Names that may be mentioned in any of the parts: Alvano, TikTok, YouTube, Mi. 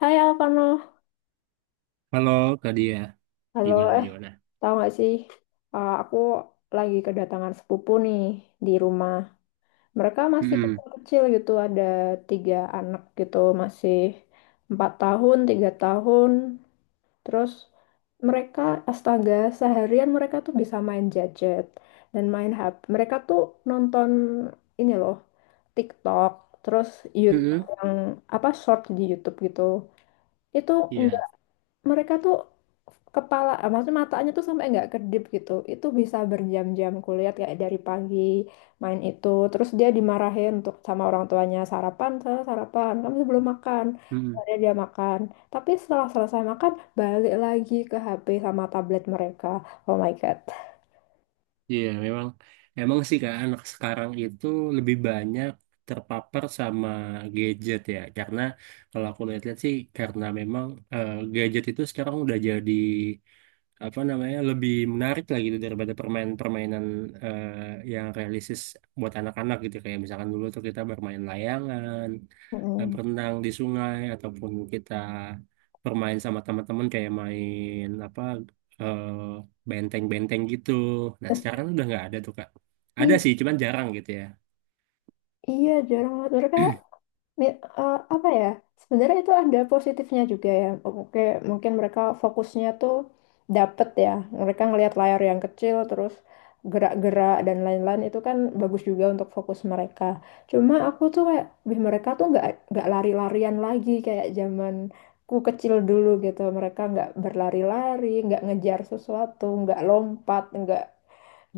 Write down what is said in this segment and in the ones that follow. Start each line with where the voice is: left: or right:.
left: Hai Alvano,
right: Halo Kak Dia,
left: halo,
right: gimana gimana?
left: tahu nggak sih, aku lagi kedatangan sepupu nih di rumah. Mereka masih
right: Mm-mm.
left: kecil-kecil gitu, ada tiga anak gitu, masih 4 tahun, 3 tahun. Terus mereka, astaga, seharian mereka tuh bisa main gadget dan main HP. Mereka tuh nonton, ini loh, TikTok, terus YouTube
right: Mm-mm.
left: yang apa, short di YouTube gitu. Itu
right: Iya.
left: mereka tuh maksudnya matanya tuh sampai nggak kedip gitu, itu bisa berjam-jam kulihat, kayak dari pagi main itu terus. Dia dimarahin untuk sama orang tuanya, sarapan, saya sarapan, kamu belum makan.
right: Mm-mm.
left: Akhirnya dia makan, tapi setelah selesai makan balik lagi ke HP sama tablet mereka. Oh my god.
right: Iya memang, emang sih Kak anak sekarang itu lebih banyak terpapar sama gadget ya. Karena kalau aku lihat-lihat sih karena memang gadget itu sekarang udah jadi apa namanya lebih menarik lah gitu daripada permainan-permainan eh, yang realistis buat anak-anak gitu kayak misalkan dulu tuh kita bermain layangan,
left: Mm-mm.
right: berenang di sungai ataupun kita bermain sama teman-teman kayak main apa, eh, benteng-benteng gitu. Nah sekarang udah nggak ada tuh Kak. Ada
left: I-
right: sih cuman jarang gitu ya.
left: iya, jarang banget mereka. Apa ya, sebenarnya itu ada positifnya juga ya. Oke, mungkin mereka fokusnya tuh dapet ya, mereka ngelihat layar yang kecil terus gerak-gerak dan lain-lain, itu kan bagus juga untuk fokus mereka. Cuma aku tuh kayak, "Wih, mereka tuh nggak lari-larian lagi kayak zamanku kecil dulu, gitu, mereka nggak berlari-lari, nggak ngejar sesuatu, nggak lompat, nggak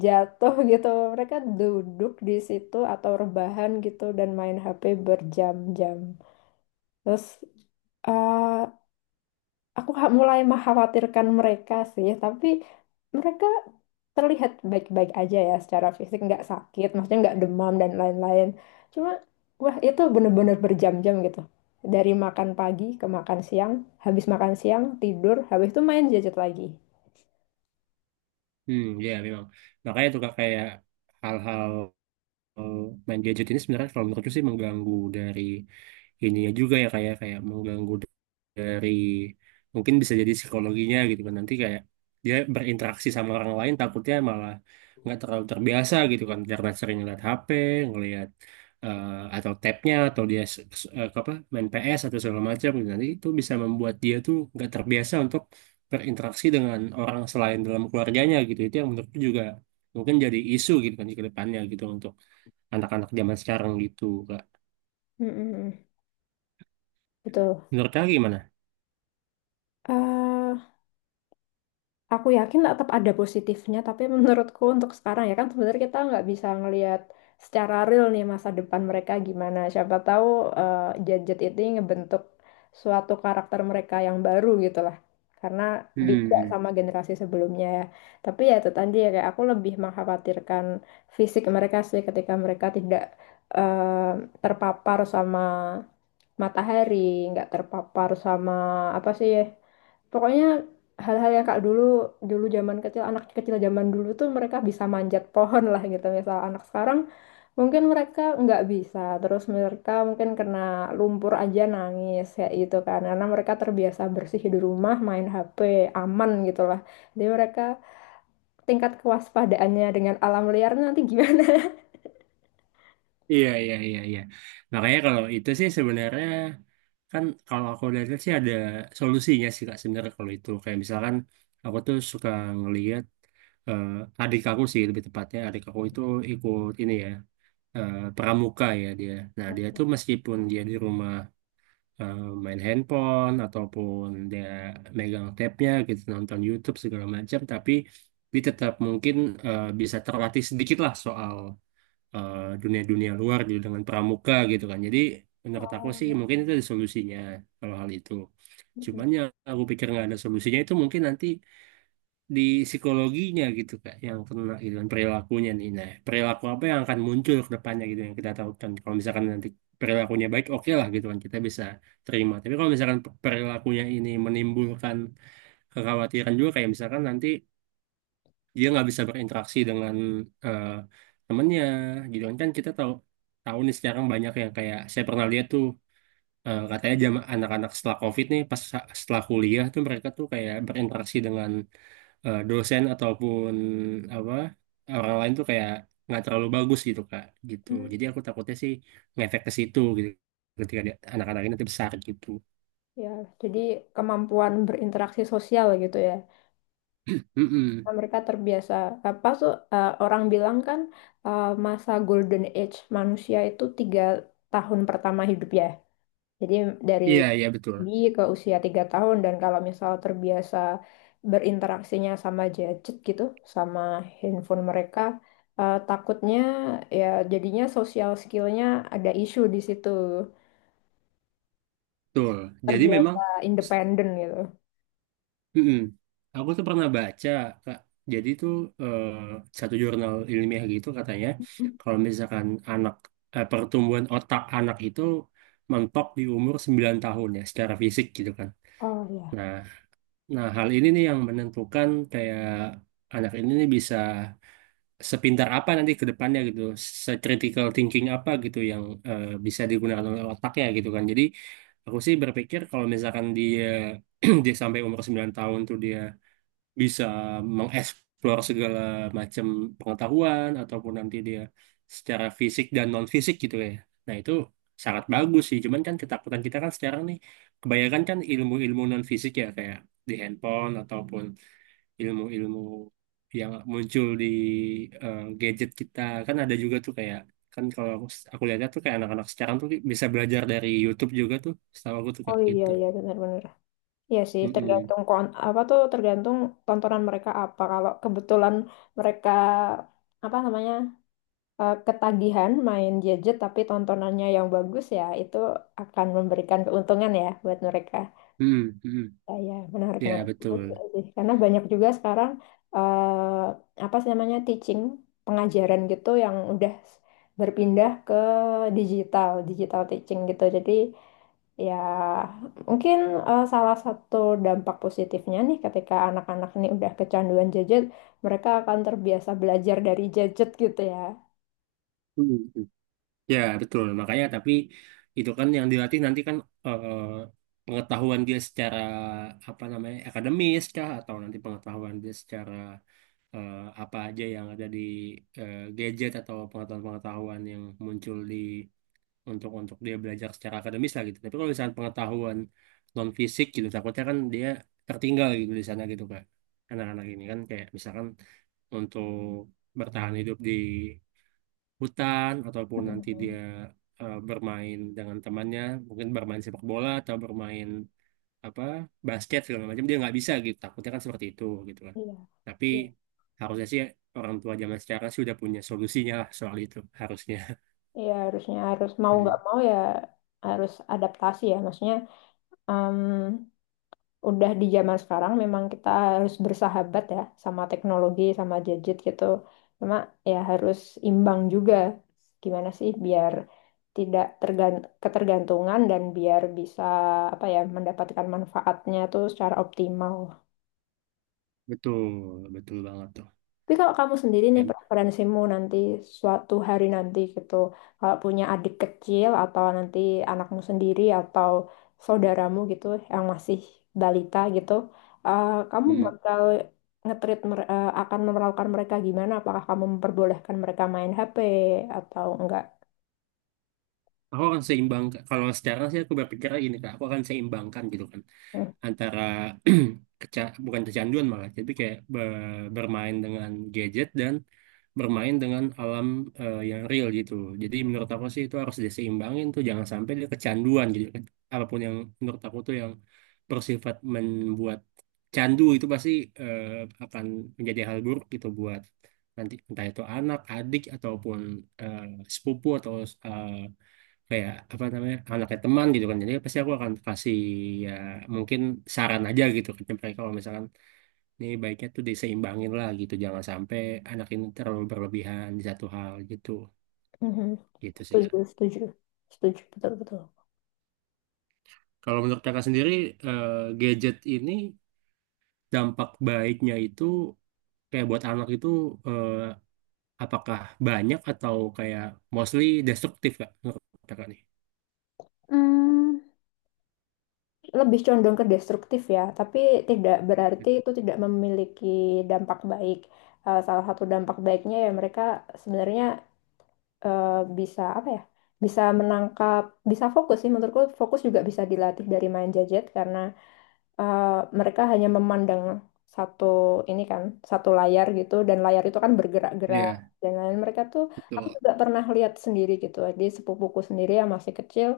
left: jatuh gitu." Mereka duduk di situ atau rebahan gitu dan main HP berjam-jam. Terus eh, aku mulai mengkhawatirkan mereka sih, tapi mereka terlihat baik-baik aja ya secara fisik, nggak sakit, maksudnya nggak demam dan lain-lain. Cuma, wah, itu bener-bener berjam-jam gitu. Dari makan pagi ke makan siang, habis makan siang tidur, habis itu main gadget lagi.
right: Hmm, ya memang. Makanya tuh Kak, kayak hal-hal, eh, main gadget ini sebenarnya kalau menurutku sih mengganggu dari ininya juga ya, kayak kayak mengganggu dari mungkin bisa jadi psikologinya gitu kan, nanti kayak dia berinteraksi sama orang lain takutnya malah nggak terlalu terbiasa gitu kan karena sering ngeliat HP, ngeliat, eh, atau tabnya atau dia apa main PS atau segala macam gitu. Nanti itu bisa membuat dia tuh nggak terbiasa untuk berinteraksi dengan orang selain dalam keluarganya gitu, itu yang menurutku juga mungkin jadi isu gitu kan di kedepannya gitu untuk anak-anak zaman sekarang gitu kak.
left: Mm-mm. Betul.
right: Menurut kak gimana?
left: Eh, aku yakin tetap ada positifnya, tapi menurutku untuk sekarang ya kan, sebenarnya kita nggak bisa ngelihat secara real nih masa depan mereka gimana. Siapa tahu eh, gadget ini ngebentuk suatu karakter mereka yang baru gitu lah. Karena beda
right: Hmm.
left: sama generasi sebelumnya ya. Tapi ya itu tadi ya, kayak aku lebih mengkhawatirkan fisik mereka sih ketika mereka tidak eh, terpapar sama matahari, nggak terpapar sama apa sih ya. Pokoknya hal-hal yang kak dulu, dulu zaman kecil, anak kecil zaman dulu tuh mereka bisa manjat pohon lah gitu misal. Anak sekarang mungkin mereka nggak bisa, terus mereka mungkin kena lumpur aja nangis ya gitu kan, karena mereka terbiasa bersih di rumah main HP aman gitu lah. Jadi mereka, tingkat kewaspadaannya dengan alam liarnya nanti gimana.
right: Iya, iya, iya, iya. Makanya kalau itu sih sebenarnya, kan kalau aku lihat sih ada solusinya sih Kak sebenarnya kalau itu. Kayak misalkan aku tuh suka ngelihat, eh, adik aku sih lebih tepatnya, adik aku itu ikut ini ya, pramuka ya dia. Nah dia tuh
left: Oke.
right: meskipun dia di rumah eh, main handphone ataupun dia megang tabnya gitu nonton YouTube segala macam, tapi dia tetap mungkin bisa terlatih sedikit lah soal dunia-dunia luar gitu dengan pramuka gitu kan. Jadi menurut aku
left: Oh,
right: sih
left: bagus.
right: mungkin itu ada solusinya kalau hal itu. Cuman yang aku pikir nggak ada solusinya itu mungkin nanti di psikologinya gitu kak yang kena gitu kan, perilakunya nih. Nah perilaku apa yang akan muncul ke depannya gitu yang kita tahu kan, kalau misalkan nanti perilakunya baik oke lah gitu kan kita bisa terima. Tapi kalau misalkan perilakunya ini menimbulkan kekhawatiran juga, kayak misalkan nanti dia nggak bisa berinteraksi dengan eh, temennya gitu kan. Kan kita tahu tahu nih sekarang banyak yang kayak saya pernah lihat tuh, katanya jam anak-anak setelah COVID nih pas setelah kuliah tuh mereka tuh kayak berinteraksi dengan dosen ataupun apa orang lain tuh kayak nggak terlalu bagus gitu Kak, gitu jadi aku takutnya sih ngefek ke situ gitu ketika anak-anak ini nanti besar gitu.
left: Ya, jadi kemampuan berinteraksi sosial gitu ya.
right: Mm-mm.
left: Nah, mereka terbiasa apa tuh, orang bilang kan masa golden age manusia itu 3 tahun pertama hidup ya. Jadi dari
right: Iya, iya betul.
left: bayi ke usia 3 tahun, dan kalau misal terbiasa berinteraksinya sama gadget gitu, sama handphone mereka, takutnya ya jadinya sosial skillnya ada isu di situ.
right: Betul, jadi memang.
left: Terbiasa independen gitu.
right: Mm-mm. Aku tuh pernah baca, Kak. Jadi tuh eh, satu jurnal ilmiah gitu katanya kalau misalkan anak, pertumbuhan otak anak itu mentok di umur 9 tahun ya, secara fisik gitu kan.
left: Oh ya.
right: Nah, nah hal ini nih yang menentukan kayak anak ini nih bisa sepintar apa nanti ke depannya gitu, se-critical thinking apa gitu yang bisa digunakan oleh otaknya gitu kan. Jadi aku sih berpikir kalau misalkan dia dia sampai umur 9 tahun tuh dia bisa mengeksplor segala macam pengetahuan ataupun nanti dia secara fisik dan non fisik gitu ya. Nah itu sangat bagus sih. Cuman kan ketakutan kita kan sekarang nih kebanyakan kan ilmu-ilmu non fisik ya kayak di handphone ataupun ilmu-ilmu yang muncul di gadget kita, kan ada juga tuh kayak kan kalau aku lihatnya tuh kayak anak-anak sekarang tuh bisa belajar dari YouTube juga tuh, setahu aku tuh
left: Oh,
right: kayak
left: iya,
right: gitu.
left: iya, benar-benar. Iya sih,
right: Mm-mm.
left: tergantung apa tuh, tergantung tontonan mereka apa. Kalau kebetulan mereka apa namanya ketagihan main gadget tapi tontonannya yang bagus, ya itu akan memberikan keuntungan ya buat mereka.
right: Mm-mm. Mm-mm.
left: Ah, ya, menarik,
right: Ya
left: menarik. Betul
right: betul.
left: sih. Karena banyak juga sekarang apa sih namanya, teaching, pengajaran gitu, yang udah berpindah ke digital, digital teaching gitu. Jadi ya mungkin salah satu dampak positifnya nih, ketika anak-anak ini udah kecanduan gadget, mereka akan terbiasa belajar dari gadget gitu ya.
right: Mm-mm. Ya, betul. Makanya tapi itu kan yang dilatih nanti kan eh, pengetahuan dia secara apa namanya, akademis kah atau nanti pengetahuan dia secara eh, apa aja yang ada di gadget, atau pengetahuan-pengetahuan yang muncul di untuk dia belajar secara akademis lah gitu. Tapi kalau misalnya pengetahuan non fisik gitu takutnya kan dia tertinggal gitu di sana gitu Kak. Anak-anak ini kan kayak misalkan untuk bertahan hidup di hutan ataupun nanti dia
left: Mhm.
right: bermain dengan temannya mungkin bermain sepak bola atau bermain apa, basket segala macam, dia nggak bisa gitu, takutnya kan seperti itu gitu kan,
left: Iya.
right: tapi
left: Iya,
right: harusnya sih orang tua zaman sekarang sudah punya solusinya lah soal itu harusnya.
left: iya, harusnya, harus mau nggak
right: Hmm,
left: mau ya, harus adaptasi ya. Maksudnya, mmm, udah di zaman sekarang memang kita harus bersahabat ya sama teknologi, sama gadget gitu. Cuma ya harus imbang juga. Gimana sih biar tidak ketergantungan, dan biar bisa apa ya, mendapatkan manfaatnya tuh secara optimal.
right: betul, betul banget tuh.
left: Tapi kalau kamu sendiri nih,
right: Em-
left: preferensimu nanti suatu hari nanti gitu, kalau punya adik kecil atau nanti anakmu sendiri atau saudaramu gitu yang masih balita gitu, kamu
right: hmm.
left: bakal akan memperlakukan mereka gimana? Apakah kamu memperbolehkan mereka main HP atau enggak?
right: Aku akan seimbang, kalau sekarang sih aku berpikirnya gini kak, aku akan seimbangkan gitu kan,
left: Hmm.
right: antara bukan kecanduan malah, tapi kayak bermain dengan gadget dan bermain dengan alam yang real gitu. Jadi menurut aku sih itu harus diseimbangin tuh, jangan sampai dia kecanduan. Jadi apapun yang menurut aku tuh yang bersifat membuat candu itu pasti eh, akan menjadi hal buruk gitu buat nanti entah itu anak, adik ataupun eh, sepupu atau eh, kayak apa namanya anaknya teman gitu kan, jadi pasti aku akan kasih ya mungkin saran aja gitu ke mereka kalau misalkan ini baiknya tuh diseimbangin lah gitu, jangan sampai anak ini terlalu berlebihan di satu hal gitu,
left: Mhm.
right: gitu sih Kak.
left: Setuju, setuju, setuju, betul-betul.
right: Kalau menurut kakak sendiri eh, gadget ini dampak baiknya itu kayak buat anak itu eh, apakah banyak atau kayak mostly destruktif kak, menurut kakak nih?
left: Hmm, lebih condong ke destruktif ya, tapi tidak berarti itu tidak memiliki dampak baik. Salah satu dampak baiknya ya, mereka sebenarnya eh, bisa apa ya? Bisa menangkap, bisa fokus sih menurutku, fokus juga bisa dilatih dari main jajet, karena eh, mereka hanya memandang satu, ini kan satu layar gitu, dan layar itu kan bergerak-gerak
right: Iya
left: dan lain, mereka tuh. Aku
right: betul.
left: juga pernah lihat sendiri gitu di sepupuku sendiri yang masih kecil,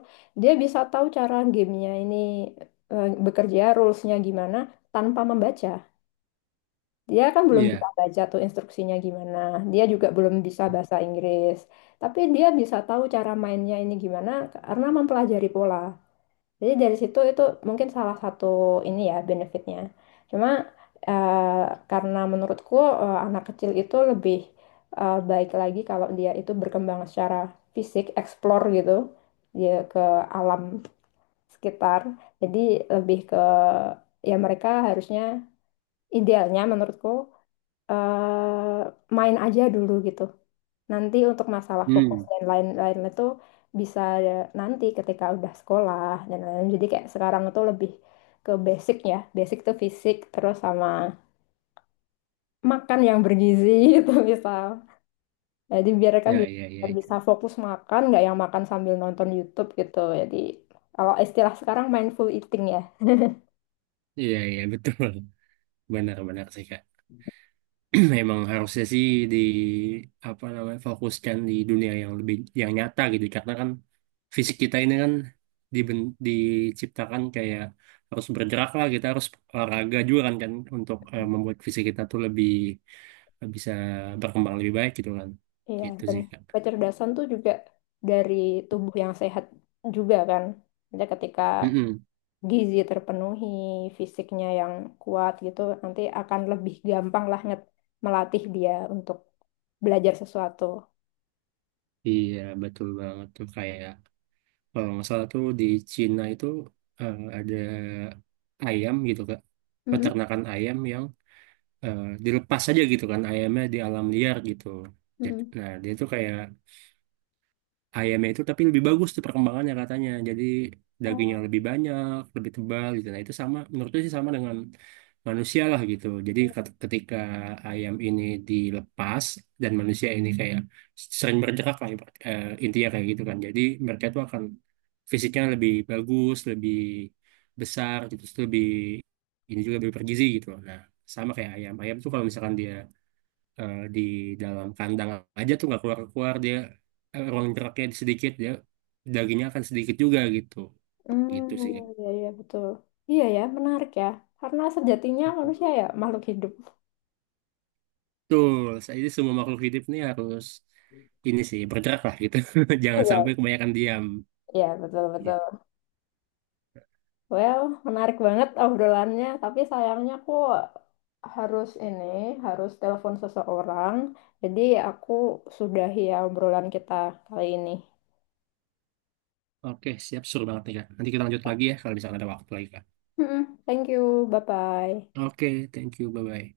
left: dia bisa tahu cara gamenya ini bekerja, rulesnya gimana, tanpa membaca. Dia kan belum bisa
right: Iya.
left: baca tuh instruksinya gimana, dia juga belum bisa bahasa Inggris, tapi dia bisa tahu cara mainnya ini gimana karena mempelajari pola. Jadi dari situ itu mungkin salah satu ini ya benefitnya. Cuma karena menurutku anak kecil itu lebih baik lagi kalau dia itu berkembang secara fisik, explore gitu, dia ke alam sekitar. Jadi lebih ke, ya mereka harusnya, idealnya menurutku eh, main aja dulu gitu. Nanti untuk masalah fokus
right: Hmm.
left: dan lain-lain itu bisa nanti ketika udah sekolah dan lain-lain. Jadi kayak sekarang itu lebih ke basic ya. Basic tuh fisik, terus sama makan yang bergizi gitu misal. Jadi biar kan
right: Ya,
left: bisa,
right: ya, ya,
left: biar bisa
right: ya,
left: fokus makan, nggak yang makan sambil nonton YouTube gitu. Jadi kalau istilah sekarang mindful eating ya.
right: ya betul. Benar-benar sih Kak. Memang harusnya sih di apa namanya fokuskan di dunia yang lebih yang nyata gitu, karena kan fisik kita ini kan diciptakan kayak harus bergerak lah, kita harus olahraga juga kan, kan untuk membuat fisik kita tuh lebih bisa berkembang lebih baik gitu kan.
left: Iya,
right: Gitu
left: dan
right: sih Kak.
left: kecerdasan tuh juga dari tubuh yang sehat juga kan. Jadi ketika
right: Mm-mm.
left: gizi terpenuhi, fisiknya yang kuat gitu, nanti akan lebih gampang lah melatih dia untuk belajar sesuatu.
right: Iya betul banget tuh kayak kalau nggak salah tuh di Cina itu ada ayam gitu Kak.
left: Mm-mm.
right: Peternakan ayam yang dilepas aja gitu kan ayamnya di alam liar gitu. Ja-
left: Mm-mm.
right: Nah, dia tuh kayak ayamnya itu tapi lebih bagus tuh perkembangannya katanya. Jadi dagingnya lebih
left: Oh,
right: banyak, lebih tebal gitu. Nah, itu sama menurutku sih sama dengan manusia lah gitu. Jadi ketika ayam ini dilepas dan manusia ini kayak sering bergerak lah, intinya kayak gitu kan. Jadi mereka itu akan fisiknya lebih bagus, lebih besar gitu, terus lebih ini juga lebih bergizi gitu loh. Nah, sama kayak ayam. Ayam tuh kalau misalkan dia di dalam kandang aja tuh nggak keluar-keluar, dia ruang geraknya sedikit, dia dagingnya akan sedikit juga gitu, gitu
left: mm,
right: sih Kak.
left: iya, iya, betul. Iya ya, menarik ya. Karena sejatinya manusia ya makhluk hidup.
right: Betul, saya ini semua makhluk hidup nih harus ini sih bergerak lah gitu. Jangan sampai
left: Iya,
right: kebanyakan diam
left: iya, betul, betul.
right: gitu.
left: Well, menarik banget obrolannya, tapi sayangnya aku harus ini, harus telepon seseorang. Jadi aku sudahi ya obrolan kita kali ini.
right: Oke, siap suruh banget nih Kak. Nanti kita lanjut lagi ya kalau misalkan ada waktu lagi Kak.
left: Mm-mm. Thank you, bye-bye.
right: Oke, thank you, bye-bye.